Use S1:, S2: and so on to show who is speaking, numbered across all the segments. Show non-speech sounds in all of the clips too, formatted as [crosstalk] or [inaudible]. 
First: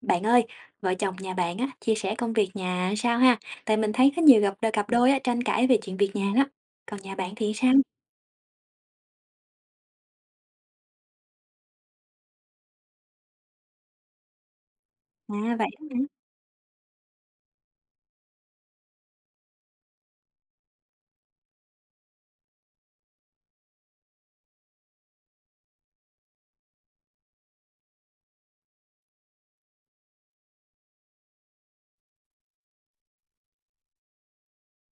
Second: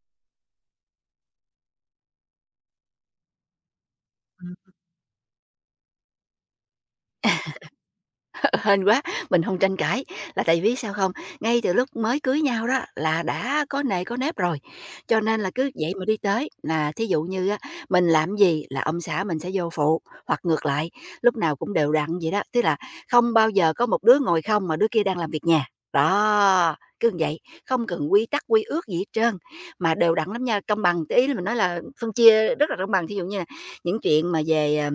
S1: Bạn ơi, vợ chồng nhà bạn á, chia sẻ công việc nhà sao ha? Tại mình thấy có nhiều cặp đôi á, tranh cãi về chuyện việc nhà đó. Còn nhà bạn thì sao?
S2: Hên quá, mình không tranh cãi, là tại vì sao không? Ngay từ lúc mới cưới nhau đó là đã có nề có nếp rồi, cho nên là
S1: À
S2: cứ
S1: vậy đó
S2: vậy
S1: hả?
S2: mà đi tới. Là thí dụ như á, mình làm gì là ông xã mình sẽ vô phụ, hoặc ngược lại, lúc nào cũng đều đặn vậy đó, tức là không bao giờ có một đứa ngồi không mà đứa kia đang làm việc nhà. Đó, cứ như vậy, không cần quy tắc, quy ước gì hết trơn, mà đều đặn lắm nha, công bằng. Cái ý là mình nói là phân chia rất là công bằng, thí dụ như là những chuyện mà về,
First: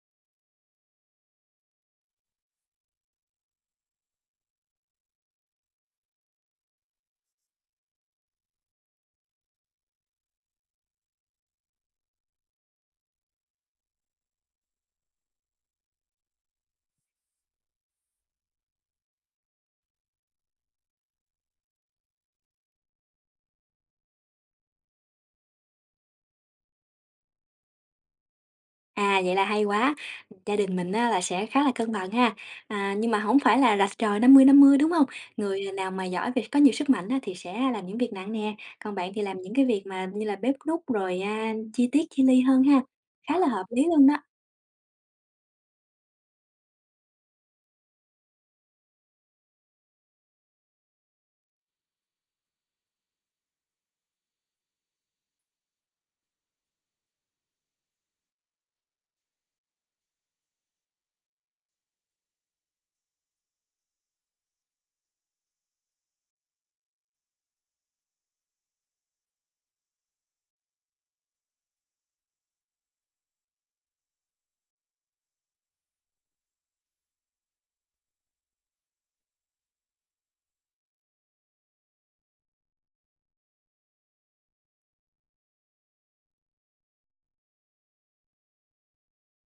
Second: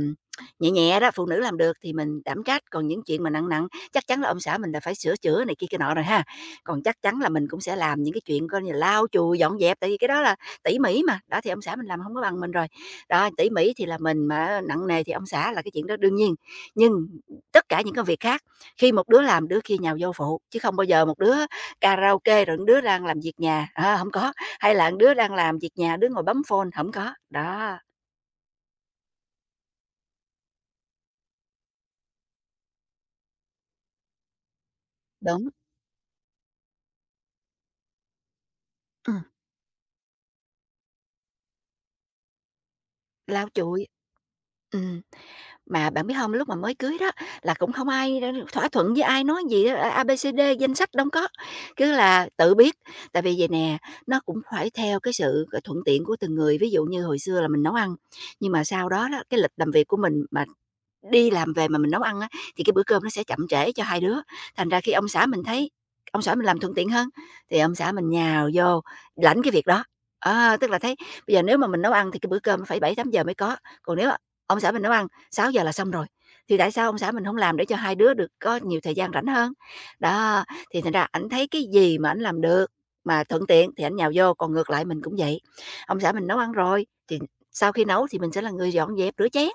S2: nhẹ nhẹ đó, phụ nữ làm được thì mình đảm trách, còn những chuyện mà nặng nặng chắc chắn là ông xã mình là phải sửa chữa này kia kia nọ rồi ha. Còn chắc chắn là mình cũng sẽ làm những cái chuyện coi như là lau chùi, dọn dẹp, tại vì cái đó là tỉ mỉ mà, đó, thì ông xã mình làm không có bằng mình rồi. Đó, tỉ mỉ thì là mình, mà nặng nề thì ông xã là cái chuyện đó đương nhiên. Nhưng tất cả những công việc khác, khi một đứa làm đứa kia nhào vô phụ, chứ không bao giờ một đứa karaoke rồi một đứa đang làm việc nhà, hổng có, hay là một đứa đang làm việc nhà, đứa ngồi bấm phone, không có. Đó.
S1: À vậy là hay quá. Gia đình mình á, là sẽ khá là cân bằng ha. À, nhưng mà không phải là rạch ròi năm 50 đúng không?
S2: Đúng.
S1: Người nào mà giỏi về có nhiều sức mạnh á, thì sẽ làm những việc nặng nè. Còn bạn thì
S2: Ừm,
S1: làm những cái việc mà như là bếp núc rồi à, chi tiết chi ly hơn ha. Khá là
S2: lau
S1: hợp lý
S2: chùi,
S1: luôn đó.
S2: ừm. Mà bạn biết không lúc mà mới cưới đó là cũng không ai thỏa thuận với ai nói gì á, A, B, C, D, danh sách đâu có, cứ là tự biết. Tại vì vầy nè, nó cũng phải theo cái sự, thuận tiện của từng người. Ví dụ như hồi xưa là mình nấu ăn, nhưng mà sau đó đó, cái lịch làm việc của mình mà đi làm về mà mình nấu ăn á, thì cái bữa cơm nó sẽ chậm trễ cho hai đứa, thành ra khi ông xã mình thấy ông xã mình làm thuận tiện hơn, thì ông xã mình nhào vô lãnh cái việc đó. Ờ, tức là thấy bây giờ nếu mà mình nấu ăn thì cái bữa cơm phải bảy tám giờ mới có, còn nếu ông xã mình nấu ăn sáu giờ là xong rồi, thì tại sao ông xã mình không làm để cho hai đứa được có nhiều thời gian rảnh hơn? Đó, thì thành ra ảnh thấy cái gì mà ảnh làm được, mà thuận tiện thì ảnh nhào vô, còn ngược lại mình cũng vậy. Ông xã mình nấu ăn rồi, thì sau khi nấu thì mình sẽ là người dọn dẹp, rửa chén.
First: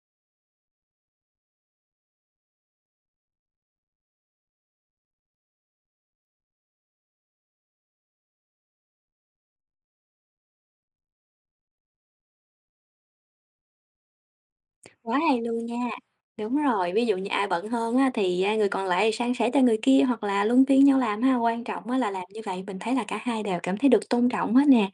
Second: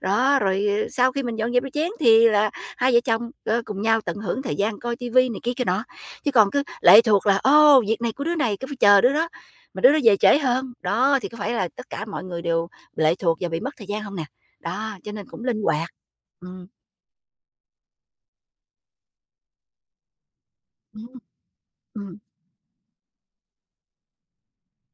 S2: Đó, rồi, sau khi mình dọn dẹp đôi chén thì là hai vợ chồng, cùng nhau tận hưởng thời gian coi tivi này kia kia nọ, chứ còn cứ lệ thuộc là "Ô, việc này của đứa này cứ phải chờ đứa đó, mà đứa đó về trễ hơn." Đó, thì có phải là tất cả mọi người đều lệ thuộc và bị mất thời gian không nè? Đó, cho
S1: Quá
S2: nên
S1: hay
S2: cũng linh
S1: luôn nha.
S2: hoạt.
S1: Đúng
S2: Ừm,
S1: rồi, ví dụ như ai bận hơn á, thì, a, người còn lại san sẻ cho người kia hoặc là luân phiên nhau
S2: ừm.
S1: làm ha. Quan trọng á là
S2: Ừm,
S1: làm như vậy mình thấy là cả hai đều cảm thấy được tôn trọng hết nè,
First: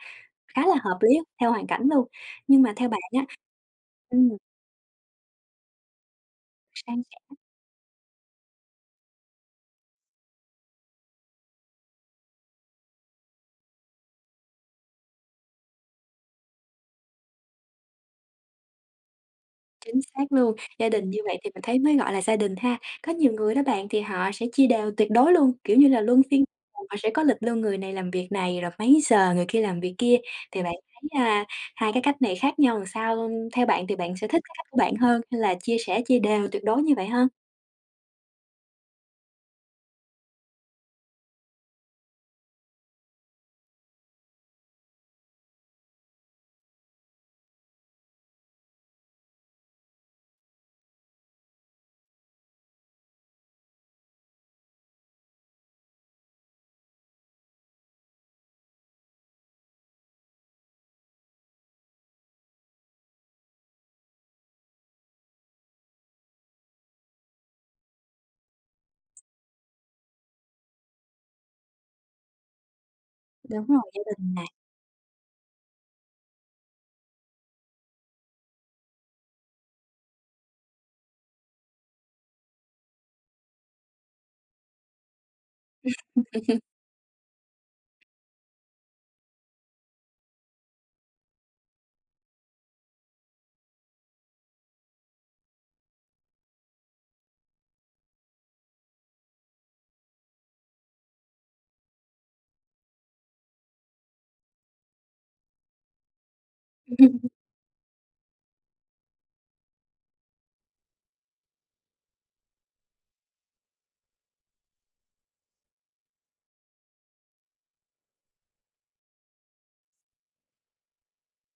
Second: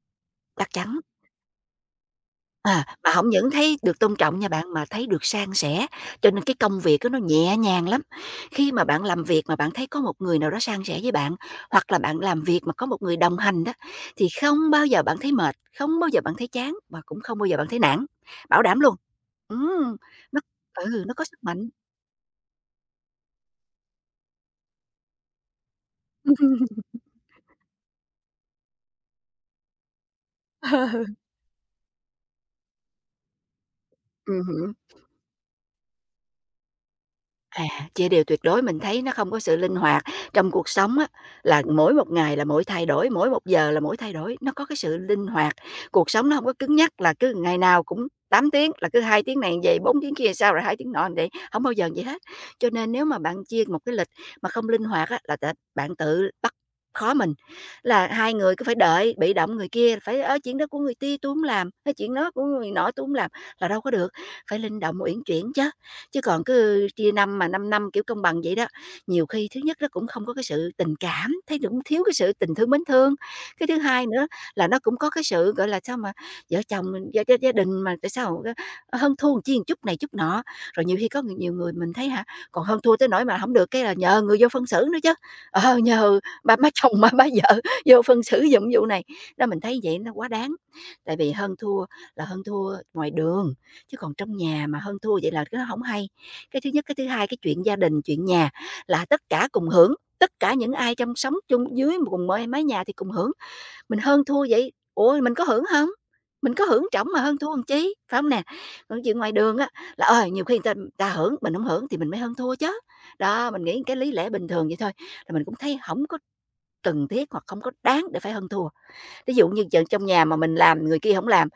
S1: khá
S2: chắc
S1: là hợp
S2: chắn.
S1: lý theo hoàn cảnh luôn. Nhưng mà
S2: À,
S1: theo bạn
S2: mà
S1: á
S2: không những thấy được tôn
S1: ừm,
S2: trọng nha bạn, mà thấy được san sẻ, cho nên cái công việc
S1: san
S2: á nó nhẹ nhàng lắm. Khi mà bạn làm việc mà bạn thấy có một người nào đó san sẻ với bạn, hoặc là bạn làm việc mà có một người đồng hành đó, thì không bao giờ bạn thấy mệt, không bao giờ bạn thấy chán và cũng không bao giờ bạn thấy nản, bảo đảm luôn. Ừm,
S1: Chính xác
S2: nó
S1: luôn, gia
S2: ừ,
S1: đình
S2: nó
S1: như
S2: có
S1: vậy
S2: sức
S1: thì mình
S2: mạnh.
S1: thấy mới gọi là gia đình ha. Có nhiều người đó bạn thì họ sẽ chia đều tuyệt đối luôn, kiểu như là, luân phiên họ sẽ có lịch luôn người này làm việc này, rồi mấy giờ người kia làm việc kia. Thì bạn thấy,
S2: [laughs]
S1: a, hai cái cách này khác nhau làm sao? Theo bạn thì bạn sẽ thích cái cách
S2: Ừm.
S1: của bạn hơn hay là chia sẻ chia đều tuyệt đối như vậy hơn?
S2: À, chia đều tuyệt đối, mình thấy nó không có sự linh hoạt. Trong cuộc sống á, là mỗi một ngày là mỗi thay đổi, mỗi một giờ là mỗi thay đổi, nó có cái sự linh hoạt. Cuộc sống nó không có cứng nhắc là cứ ngày nào cũng 8 tiếng, là cứ 2 tiếng này vậy, 4 tiếng kia làm sao, rồi 2 tiếng nọ vậy, không bao giờ vậy hết. Cho nên nếu mà bạn chia một cái lịch mà không linh hoạt á, là t bạn tự bắt khó mình, là hai người cứ phải đợi, bị động người kia phải, ở "Chuyện đó của người tia tui hổng làm, cái chuyện đó của người nọ tui hổng làm" là đâu có được, phải linh động, uyển chuyển chứ. Chứ còn cứ chia năm mà 5 năm, kiểu, công bằng vậy đó, nhiều khi thứ nhất nó cũng không có cái sự tình cảm, thấy cũng thiếu cái sự tình thương, mến thương.
S1: Đúng
S2: Cái thứ
S1: rồi, gia
S2: hai nữa
S1: đình nè.
S2: là nó cũng có cái sự, gọi là, sao mà vợ chồng mình gia gia gia đình mà tại sao á hơn thua một chi một chút này chút nọ. Rồi nhiều khi có người nhiều người mình thấy hả, còn hơn thua tới nỗi mà không được cái là nhờ người vô phân xử nữa chứ, nhờ ba má chồng, ba má vợ [laughs] vô phân xử giùm vụ này. Đó, mình thấy vậy nó quá đáng, tại vì hơn thua là hơn thua ngoài đường, chứ còn trong nhà mà hơn thua vậy là cái đó không hay. Cái thứ nhất, cái thứ hai, cái chuyện gia đình, chuyện nhà là tất cả cùng hưởng, tất cả những ai trong sống chung dưới cùng mái mái nhà thì cùng hưởng, mình hơn thua vậy, ủa, mình có hưởng không? Mình có hưởng trọng mà hơn
S1: [laughs]
S2: thua làm chi, phải không nè? Còn chuyện ngoài đường á là, ơi nhiều khi người ta hưởng, mình không hưởng thì mình mới hơn thua chứ. Đó, mình nghĩ cái lý lẽ bình thường vậy thôi, là mình cũng thấy không có cần thiết hoặc không có đáng để phải hơn thua. Ví dụ như giờ trong nhà mà mình làm người kia không làm,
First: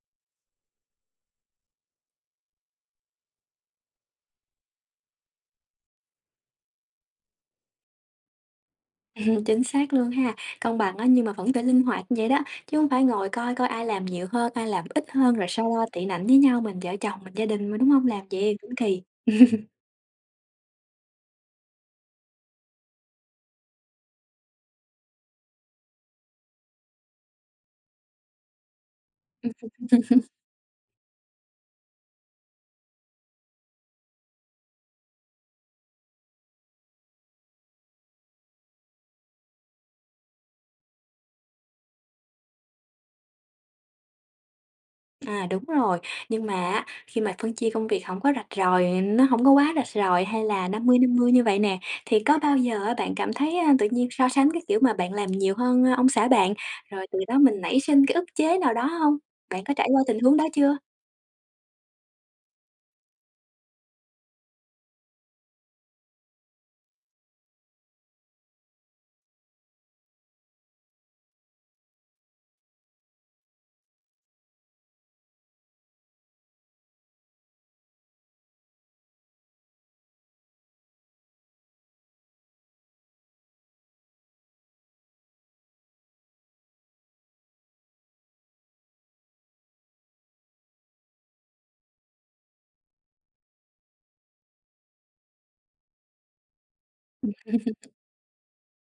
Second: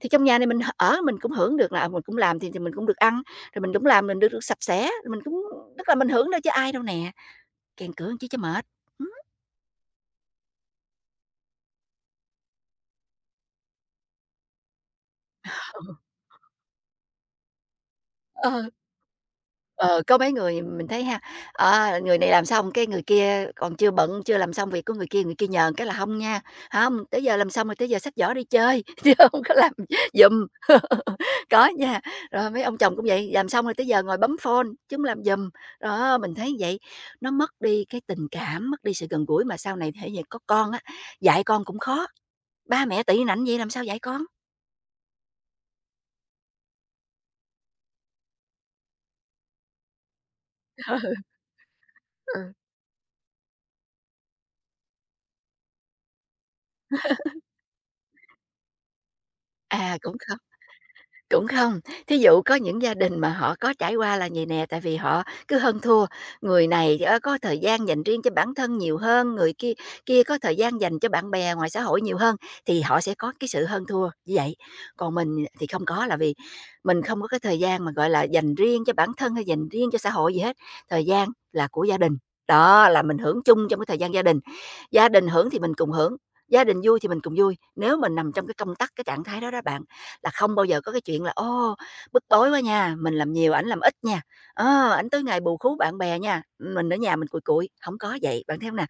S2: thì trong nhà này mình ở mình cũng hưởng được là, à, mình cũng làm thì mình cũng được ăn, rồi mình cũng làm mình được được sạch sẽ, mình cũng tức là mình hưởng đâu chứ ai đâu nè, kèn cửa chứ cho mệt. Ừm.
S1: [laughs] Chính xác luôn ha, công bằng á, nhưng mà vẫn phải linh hoạt như vậy đó, chứ không phải ngồi coi coi ai làm nhiều hơn, ai làm ít hơn, rồi sau đó tị nạnh với nhau, mình vợ chồng, mình gia đình mà, đúng không? Làm vậy
S2: Ờ.
S1: cũng kỳ. [laughs]
S2: Ờ, có mấy người mình thấy ha, người này làm xong cái người kia còn chưa bận, chưa làm xong việc của người kia nhờn cái là không nha, không tới giờ làm xong rồi tới giờ xách giỏ đi chơi, [laughs] chứ không có làm giùm." [laughs] Có nha, rồi mấy ông chồng cũng vậy, làm xong rồi tới giờ ngồi bấm phone chứ hông làm giùm. Đó, mình thấy vậy, nó mất đi cái tình cảm, mất đi sự gần gũi mà sau này thể hiện có con á, dạy con cũng khó, ba mẹ tị nạnh vậy làm sao dạy con?
S1: À, đúng rồi, nhưng mà á, khi mà phân chia công việc không có rạch ròi, nó không có quá rạch ròi hay là năm mươi
S2: [laughs]
S1: như vậy nè, thì có
S2: Ừ,
S1: bao giờ á, bạn cảm thấy, a, tự nhiên so sánh cái kiểu mà bạn làm nhiều hơn, a, ông xã bạn, rồi từ đó mình nảy sinh cái ức chế nào đó không? Bạn có trải
S2: à,
S1: qua
S2: cũng
S1: tình
S2: khó.
S1: huống đó chưa?
S2: Cũng không, thí dụ có những gia đình mà họ có trải qua là vầy nè, tại vì họ cứ hơn thua, người này, có thời gian dành riêng cho bản thân nhiều hơn, người kia kia có thời gian dành cho bạn bè ngoài xã hội nhiều hơn, thì họ sẽ có cái sự hơn thua như vậy. Còn mình thì không có, là vì mình không có cái thời gian mà, gọi là, dành riêng cho bản thân hay dành riêng cho xã hội gì hết, thời gian là của gia đình. Đó, là mình hưởng chung trong cái thời gian gia đình hưởng thì mình cùng hưởng, gia đình vui thì mình cùng vui. Nếu mình nằm trong cái công tắc, cái trạng thái đó đó bạn, là không bao giờ có cái chuyện là "Ô, bức bối quá nha, mình làm nhiều ảnh làm ít nha, ảnh tối ngày bù khú bạn bè nha, mình ở nhà mình cùi cụi", không có vậy, bạn thấy không nè?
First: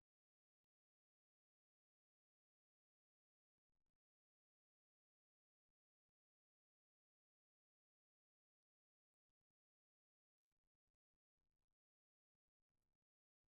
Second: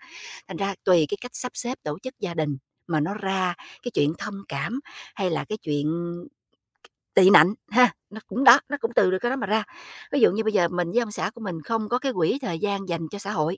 S2: Thành ra tùy cái cách sắp xếp tổ chức gia đình mà nó ra cái chuyện thông cảm hay là cái chuyện tị nạnh ha, nó cũng đó, nó cũng từ được cái đó mà ra. Ví dụ như bây giờ mình với ông xã của mình không có cái quỹ thời gian dành cho xã hội,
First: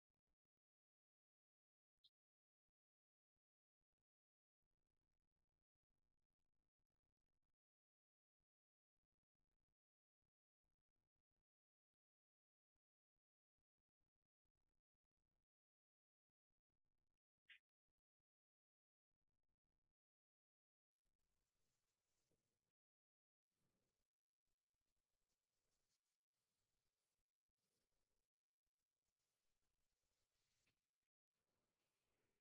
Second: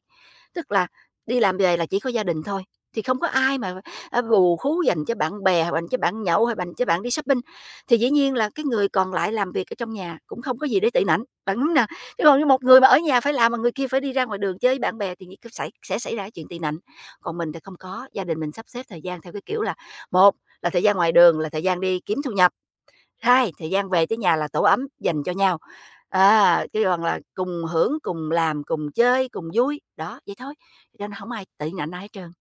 S2: tức là đi làm về là chỉ có gia đình thôi, thì không có ai mà, à, bù khú dành cho bạn bè, hoặc dành cho bạn nhậu, hay dành cho bạn đi shopping, thì dĩ nhiên là cái người còn lại làm việc ở trong nhà cũng không có gì để tị nạnh, bạn đúng nè. Chứ còn như một người mà ở nhà phải làm mà người kia phải đi ra ngoài đường chơi với bạn bè thì nghĩ xảy sẽ xảy ra chuyện tị nạnh. Còn mình thì không có, gia đình mình sắp xếp thời gian theo cái kiểu là một là thời gian ngoài đường là thời gian đi kiếm thu nhập, hai, thời gian về tới nhà là tổ ấm dành cho nhau, chứ còn là cùng hưởng, cùng làm, cùng chơi, cùng vui, đó, vậy thôi, cho nên không ai tị nạnh ai hết trơn.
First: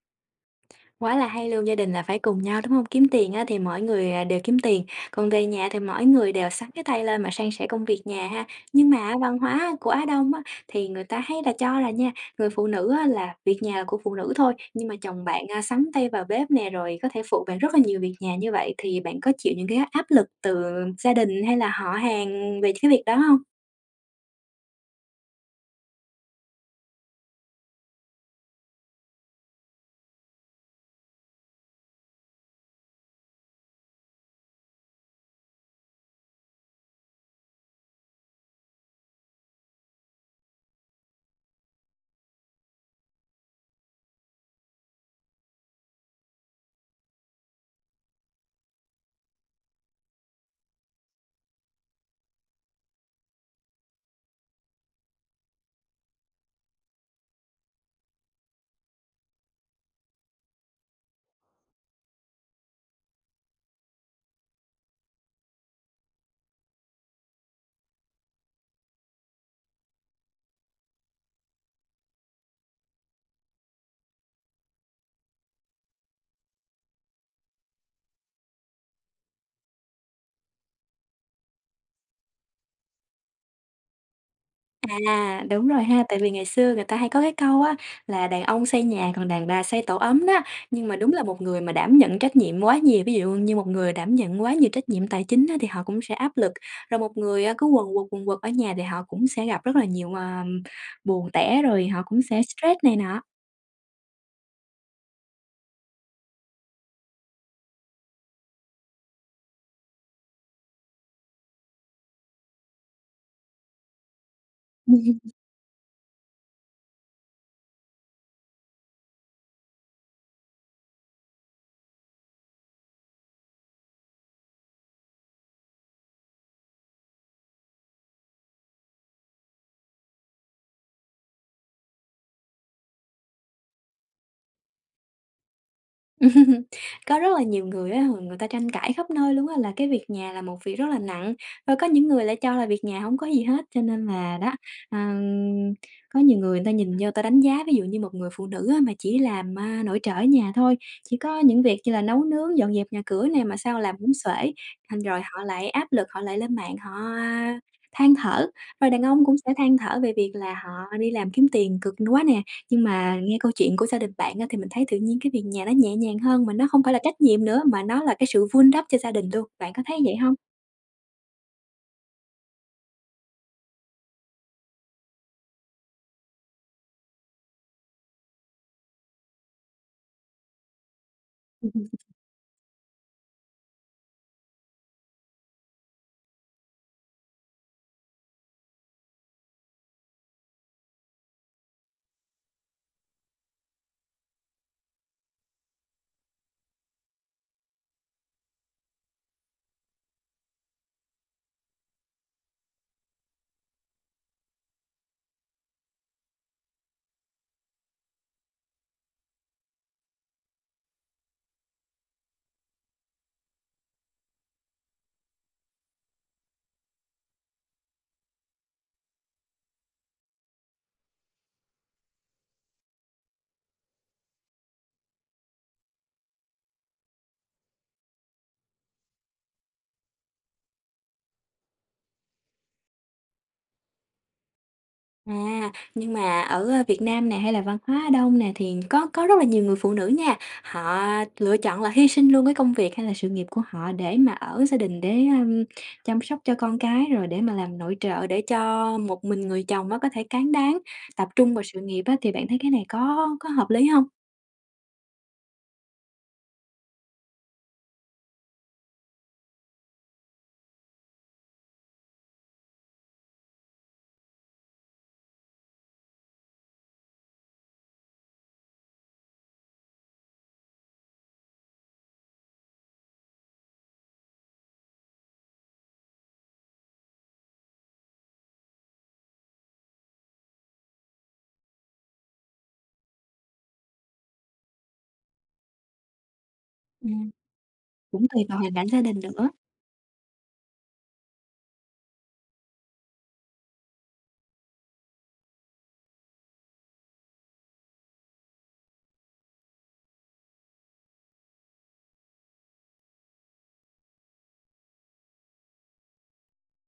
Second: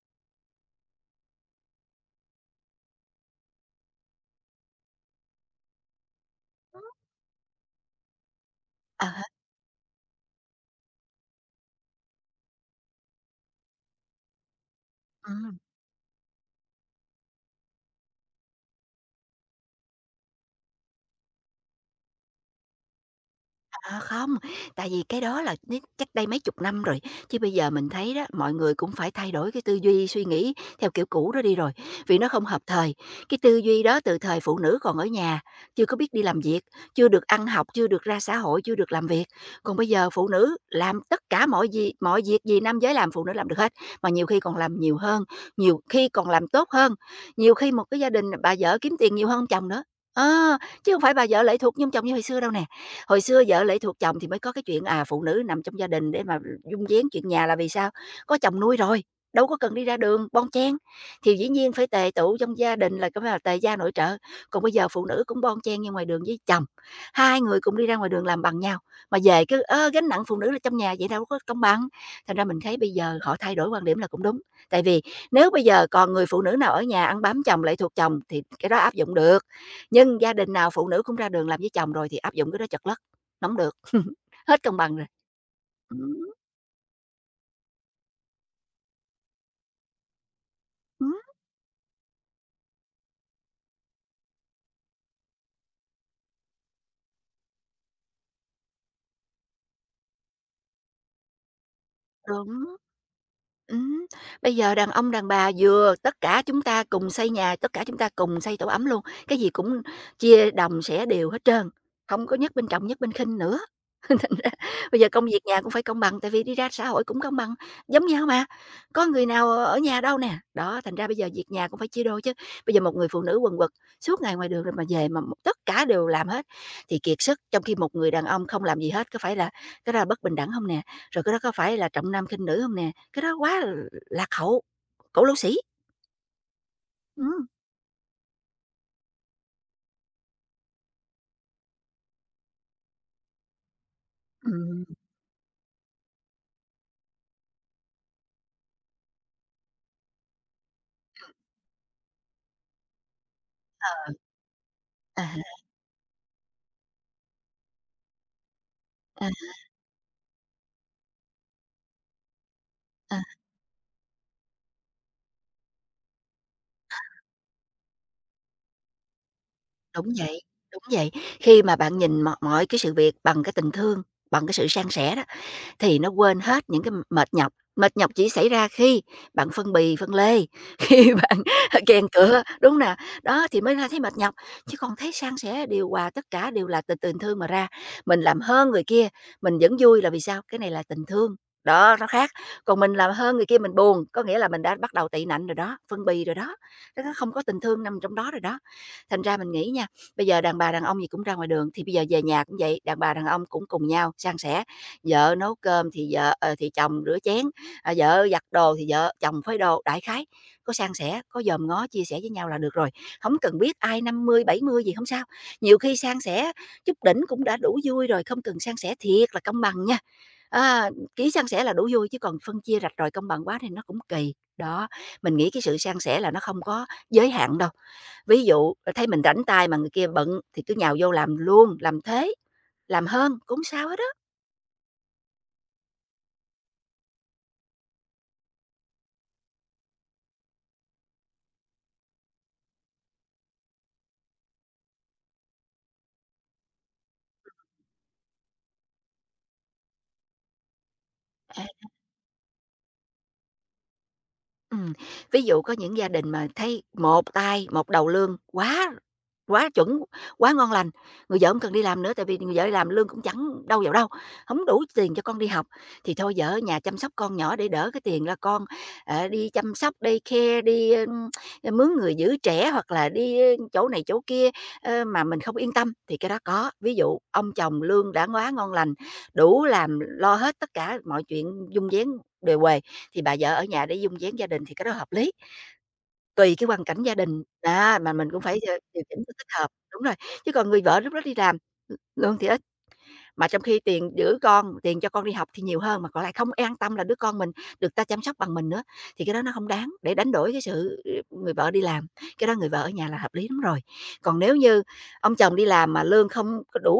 S1: Quá là hay luôn, gia đình là phải cùng nhau, đúng không? Kiếm tiền á thì mỗi người, à, đều kiếm tiền, còn về nhà thì mỗi người đều xắn
S2: Ừm.
S1: cái tay lên mà san sẻ công việc nhà ha. Nhưng mà
S2: À,
S1: á văn hóa của Á Đông á, thì người ta hay là cho là nha, người phụ nữ á là việc nhà là của phụ nữ thôi, nhưng mà chồng bạn, à, xắn tay vào bếp nè, rồi có thể phụ bạn rất là nhiều việc nhà như vậy thì bạn có chịu những cái áp lực từ gia đình hay là họ hàng về cái việc đó không?
S2: à, không, tại vì cái đó là chắc đây mấy chục năm rồi, chứ bây giờ mình thấy đó, mọi người cũng phải thay đổi cái tư duy, suy nghĩ theo kiểu cũ đó đi rồi, vì nó không hợp thời. Cái tư duy đó từ thời phụ nữ còn ở nhà, chưa có biết đi làm việc, chưa được ăn học, chưa được ra xã hội, chưa được làm việc. Còn bây giờ phụ nữ làm tất cả mọi việc gì nam giới làm phụ nữ làm được hết, mà nhiều khi còn làm nhiều hơn, nhiều khi còn làm tốt hơn, nhiều khi một cái gia đình bà vợ kiếm tiền nhiều hơn ông chồng nữa. Ờ. Chứ không phải bà vợ lệ thuộc vô ông chồng như hồi xưa đâu nè. Hồi xưa vợ lệ thuộc chồng thì mới có cái chuyện, à, phụ nữ nằm trong gia đình để mà dung vén chuyện nhà là vì sao? Có chồng nuôi rồi, đâu có cần đi ra đường bon chen, thì dĩ nhiên phải tề tựu trong gia đình là cái mà tề gia nội trợ. Còn bây giờ phụ nữ cũng bon chen như ngoài đường với chồng, hai người cũng đi ra ngoài đường làm bằng nhau, mà về cứ, ơ, gánh nặng phụ nữ là trong nhà vậy đâu có công bằng. Thành ra mình thấy bây giờ họ thay đổi quan điểm là cũng đúng, tại vì nếu bây giờ còn người phụ nữ nào ở nhà ăn bám chồng, lệ thuộc chồng thì cái đó áp dụng được. Nhưng gia đình nào phụ nữ cũng ra đường làm với chồng rồi thì áp dụng cái đó chật lất, hổng được, [laughs] hết công bằng rồi.
S1: À, đúng rồi ha, tại
S2: Ừm,
S1: vì ngày xưa người ta hay có cái câu á là "Đàn ông xây nhà, còn đàn bà xây tổ ấm" đó, nhưng mà đúng
S2: ừm,
S1: là một người mà đảm nhận trách nhiệm quá nhiều, ví dụ như một người đảm nhận quá nhiều trách nhiệm tài chính á, thì họ cũng sẽ áp lực, rồi một người, a, cứ quần quật ở nhà thì họ cũng sẽ gặp rất là nhiều, à, buồn tẻ, rồi họ cũng sẽ
S2: đúng,
S1: stress này nọ.
S2: ừm. Bây giờ đàn ông, đàn bà vừa tất cả chúng ta cùng xây nhà, tất cả chúng ta cùng xây tổ ấm luôn, cái gì cũng chia đồng sẻ đều hết trơn, không có nhất bên trọng, nhất bên khinh nữa. Bây giờ công
S1: [laughs]
S2: việc nhà cũng phải công bằng, tại vì đi ra xã hội cũng công bằng, giống nhau mà, có người nào ở nhà đâu nè. Đó, thành ra bây giờ việc nhà cũng phải chia đôi chứ. Bây giờ một người phụ nữ quần quật suốt ngày ngoài đường rồi mà về mà tất cả đều làm hết thì kiệt sức, trong khi một người đàn ông không làm gì hết, có phải là cái đó là bất bình đẳng không nè? Rồi cái đó có phải là trọng nam khinh nữ không nè? Cái đó quá lạc hậu, cổ lỗ sĩ.
S1: [laughs] Có rất là
S2: Ừm,
S1: nhiều người á, người ta tranh cãi khắp nơi luôn á, là cái việc nhà là một việc rất là nặng, rồi có những người lại cho là việc nhà không có gì hết. Cho nên là đó,
S2: ừm,
S1: à, có nhiều người người ta nhìn vô người ta đánh giá, ví dụ như một người phụ nữ á mà chỉ làm, a, nội trợ ở nhà thôi, chỉ có những việc như là nấu nướng, dọn dẹp nhà cửa này mà sao làm cũng xuể, thành rồi
S2: à,
S1: họ lại áp lực, họ lại lên mạng họ, a, than thở. Rồi đàn ông
S2: à,
S1: cũng sẽ than thở về việc là họ đi làm kiếm tiền cực quá nè, nhưng mà
S2: à,
S1: nghe câu chuyện của gia đình bạn á, thì mình thấy tự nhiên cái việc nhà nó nhẹ nhàng hơn, mà nó không phải là trách nhiệm nữa, mà nó là cái sự vun đắp cho gia đình luôn, bạn có thấy
S2: đúng
S1: vậy không?
S2: vậy, đúng vậy. Khi mà bạn nhìn mọi mọi cái sự việc bằng cái tình thương, bằng cái sự san sẻ đó thì nó quên hết những cái mệt nhọc. Mệt nhọc chỉ xảy ra khi bạn phân bì, phân lê, [laughs] khi bạn [laughs] kèn
S1: [laughs]
S2: cựa, đúng nè, đó thì mới ra thấy mệt nhọc, chứ còn thấy san sẻ, điều hòa tất cả đều là từ tình thương mà ra. Mình làm hơn người kia, mình vẫn vui là vì sao? Cái này là tình thương, đó, nó khác. Còn mình làm hơn người kia mình buồn, có nghĩa là mình đã bắt đầu tị nạnh rồi đó, phân bì rồi đó, nó không có tình thương nằm trong đó rồi đó. Thành ra mình nghĩ nha, bây giờ đàn bà, đàn ông gì cũng ra ngoài đường, thì bây giờ về nhà cũng vậy, đàn bà, đàn ông cũng cùng nhau san sẻ, vợ nấu cơm thì thì chồng rửa chén, à, vợ giặt đồ thì vợ chồng phơi đồ, đại khái có san sẻ, có dòm ngó chia sẻ với nhau là được rồi, không cần biết ai 50 70 gì không sao. Nhiều khi san sẻ chút đỉnh cũng đã đủ vui rồi, không cần san sẻ thiệt là công bằng nha. Á, chỉ san sẻ là đủ vui chứ còn phân chia rạch ròi công bằng quá thì nó cũng kỳ. Đó, mình nghĩ cái sự san sẻ là nó không có giới hạn đâu. Ví dụ, ờ, thấy mình rảnh tay mà người kia bận thì cứ nhào vô làm luôn, làm thế, làm hơn cũng hông sao hết á.
S1: À, nhưng mà ở, ơ, Việt Nam nè, hay là văn hóa ở Đông nè, thì có rất là nhiều người phụ nữ nha, họ lựa chọn là hy sinh luôn cái công việc hay là sự nghiệp của họ để mà ở gia đình, để, chăm sóc cho con cái, rồi để mà làm nội trợ để cho một mình người chồng nó có thể cán đáng, tập trung vào
S2: À.
S1: sự nghiệp á, thì bạn thấy cái này có hợp lý không?
S2: Ừm, ví dụ có những gia đình mà thấy một tay, một đầu lương quá quá chuẩn, quá ngon lành, người vợ không cần đi làm nữa tại vì người vợ đi làm lương cũng chẳng đâu vào đâu, không đủ tiền cho con đi học, thì thôi vợ ở nhà chăm sóc con nhỏ để đỡ cái tiền là con, đi chăm sóc đây daycare, đi, mướn người giữ trẻ hoặc là đi chỗ này chỗ kia, mà mình không yên tâm thì cái đó có. Ví dụ ông chồng lương đã quá ngon lành, đủ làm lo hết tất cả mọi chuyện dung vén đề huề, thì bà vợ ở nhà để dung vén gia đình thì cái đó hợp lý, tùy cái hoàn cảnh gia
S1: Ừm.
S2: đình, đó, mà
S1: Cũng
S2: mình cũng
S1: tùy vào
S2: phải,
S1: hoàn cảnh gia
S2: điều chỉnh
S1: đình
S2: cho thích
S1: nữa.
S2: hợp. Đúng rồi, chứ còn người vợ lúc đó đi làm, lương thì mà trong khi tiền giữ con, tiền cho con đi học thì nhiều hơn, mà còn lại không an tâm là đứa con mình được ta chăm sóc bằng mình nữa, thì cái đó nó không đáng để đánh đổi cái sự người vợ đi làm, cái đó người vợ ở nhà là hợp lý lắm rồi. Còn nếu như ông chồng đi làm mà lương không có đủ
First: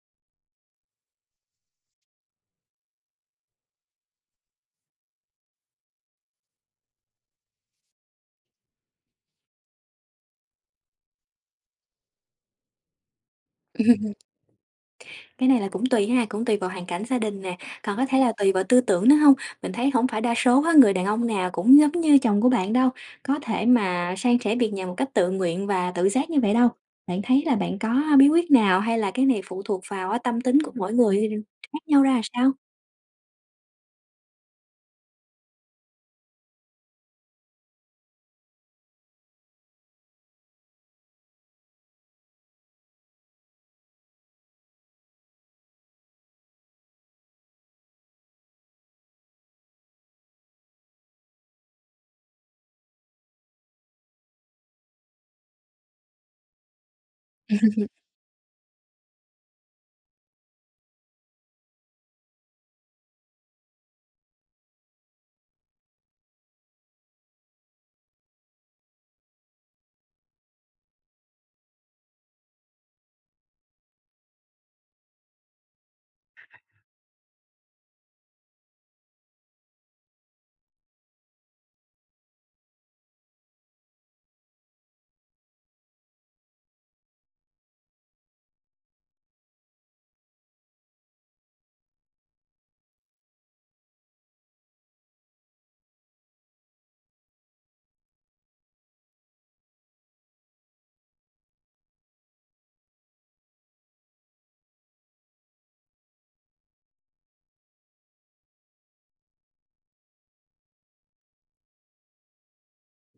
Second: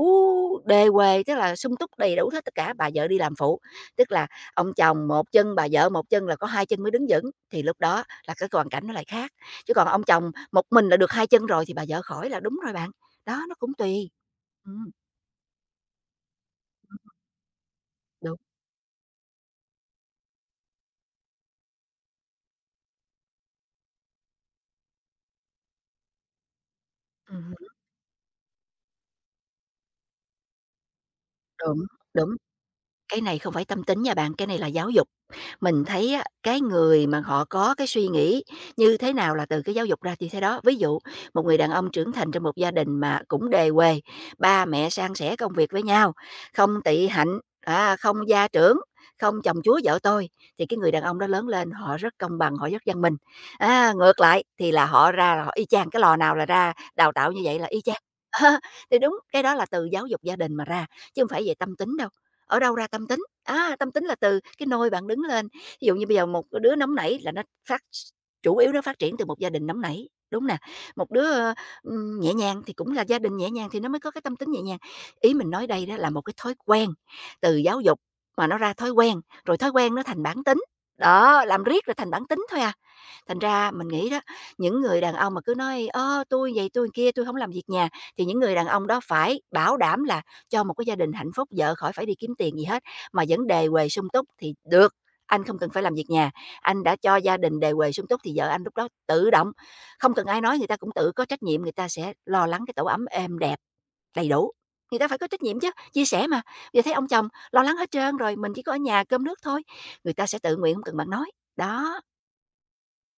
S2: đề quê tức là sung túc đầy đủ hết tất cả, bà vợ đi làm phụ, tức là ông chồng một chân, bà vợ một chân là có hai chân mới đứng vững, thì lúc đó là cái hoàn cảnh nó lại khác. Chứ còn ông chồng một mình là được hai chân rồi thì bà vợ khỏi là đúng rồi bạn. Đó, nó cũng tùy.
S1: [laughs]
S2: Ừm,
S1: Cái này là cũng tùy ha, cũng tùy vào hoàn cảnh gia đình nè, còn có thể là
S2: đúng.
S1: tùy vào tư tưởng nữa không? Mình thấy không phải đa số á, người đàn ông nào cũng giống như chồng của bạn đâu, có thể mà san sẻ việc nhà một cách tự nguyện và tự giác như vậy đâu. Bạn thấy là
S2: Ừm,
S1: bạn có bí quyết nào hay là cái này phụ thuộc vào á, tâm tính của mỗi người khác
S2: đúng,
S1: nhau ra làm
S2: đúng,
S1: sao?
S2: cái này không phải tâm tính nha bạn, cái này là giáo dục. Mình thấy á, cái người mà họ có cái suy nghĩ như thế nào là từ cái giáo dục ra thì thế đó. Ví dụ, một người đàn ông trưởng thành trong một gia đình mà cũng đề huề, ba mẹ san sẻ công việc với nhau, không tị hạnh, à, không gia trưởng, không chồng chúa vợ tôi thì cái người đàn ông đó lớn lên họ rất công bằng, họ rất văn minh. À, ngược lại thì là họ ra là họ y chang cái lò nào là ra đào tạo như vậy là y
S1: [laughs]
S2: chang. [laughs] Thì đúng cái đó là từ giáo dục gia đình mà ra chứ không phải về tâm tính đâu, ở đâu ra tâm tính, à, tâm tính là từ cái nôi bạn đứng lên. Ví dụ như bây giờ một cái đứa nóng nảy là nó phát chủ yếu nó phát triển từ một gia đình nóng nảy, đúng nè. Một đứa, nhẹ nhàng thì cũng là gia đình nhẹ nhàng thì nó mới có cái tâm tính nhẹ nhàng. Ý mình nói đây đó là một cái thói quen, từ giáo dục mà nó ra thói quen, rồi thói quen nó thành bản tính. Đó, làm riết rồi thành bản tính thôi à. Thành ra mình nghĩ đó, những người đàn ông mà cứ nói: "Ơ, tui vầy tui kia, tôi không làm việc nhà", thì những người đàn ông đó phải bảo đảm là cho một cái gia đình hạnh phúc, vợ khỏi phải đi kiếm tiền gì hết, mà vẫn đề huề sung túc thì được, anh không cần phải làm việc nhà. Anh đã cho gia đình đề huề sung túc thì vợ anh lúc đó tự động, không cần ai nói người ta cũng tự có trách nhiệm, người ta sẽ lo lắng cái tổ ấm êm đẹp, đầy đủ. Người ta phải có trách nhiệm chứ, chia sẻ mà, giờ thấy ông chồng lo lắng hết trơn rồi, mình chỉ có ở nhà cơm nước thôi, người ta sẽ tự nguyện, không cần bạn nói. Đó,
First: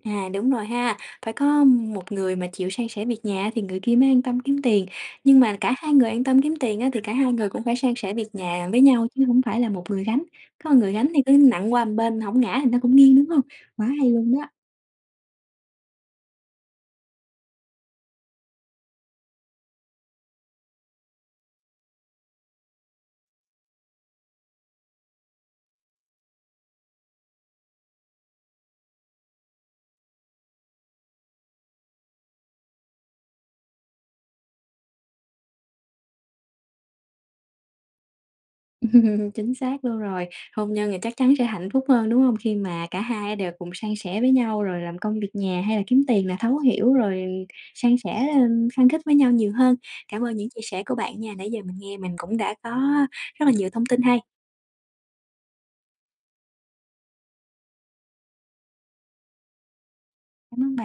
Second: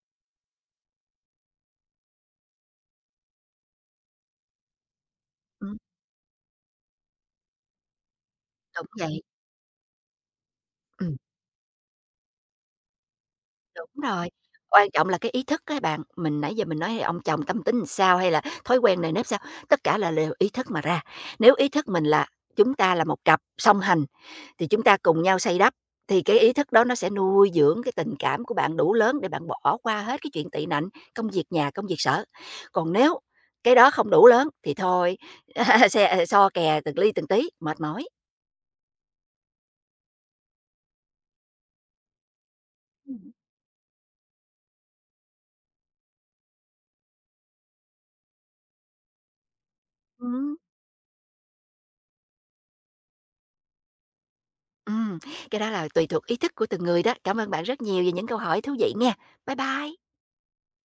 S1: À, đúng rồi ha. Phải có một người mà chịu san sẻ việc nhà thì người kia mới an tâm kiếm tiền. Nhưng mà cả
S2: ừm,
S1: hai người an tâm kiếm tiền á, thì cả hai người cũng phải san sẻ việc nhà với
S2: đúng
S1: nhau
S2: vậy.
S1: chứ không phải là một người gánh. Có người gánh
S2: Ừm,
S1: thì cứ nặng qua một bên không ngã thì nó cũng nghiêng, đúng không? Quá
S2: đúng
S1: hay
S2: rồi,
S1: luôn đó!
S2: quan trọng là cái ý thức á bạn, mình nãy giờ mình nói ông chồng tâm tính làm sao hay là thói quen này nếp sao, tất cả là đều ý thức mà ra. Nếu ý thức mình là chúng ta là một cặp song hành, thì chúng ta cùng nhau xây đắp, thì cái ý thức đó nó sẽ nuôi dưỡng cái tình cảm của bạn đủ lớn để bạn bỏ qua hết cái chuyện tị nạnh, công việc nhà, công việc sở. Còn nếu cái đó không đủ lớn thì thôi, [laughs] so kè từng ly từng tí, mệt mỏi.
S1: [laughs] Chính xác luôn rồi. Hôn nhân thì chắc chắn sẽ hạnh phúc hơn, đúng không? Khi mà cả
S2: Ừm.
S1: hai đều cùng san sẻ với nhau, rồi làm công việc nhà hay là kiếm tiền là thấu hiểu, rồi san sẻ, khăng khít với nhau nhiều hơn. Cảm ơn những
S2: Ừm.
S1: chia sẻ của bạn nha, nãy giờ mình nghe mình cũng đã có rất là nhiều thông tin hay.
S2: Ừm, cái đó là tùy thuộc ý thức của từng người đó. Cảm ơn bạn rất nhiều về những câu hỏi thú vị nghe. Bye bye.
S1: Cảm ơn bạn.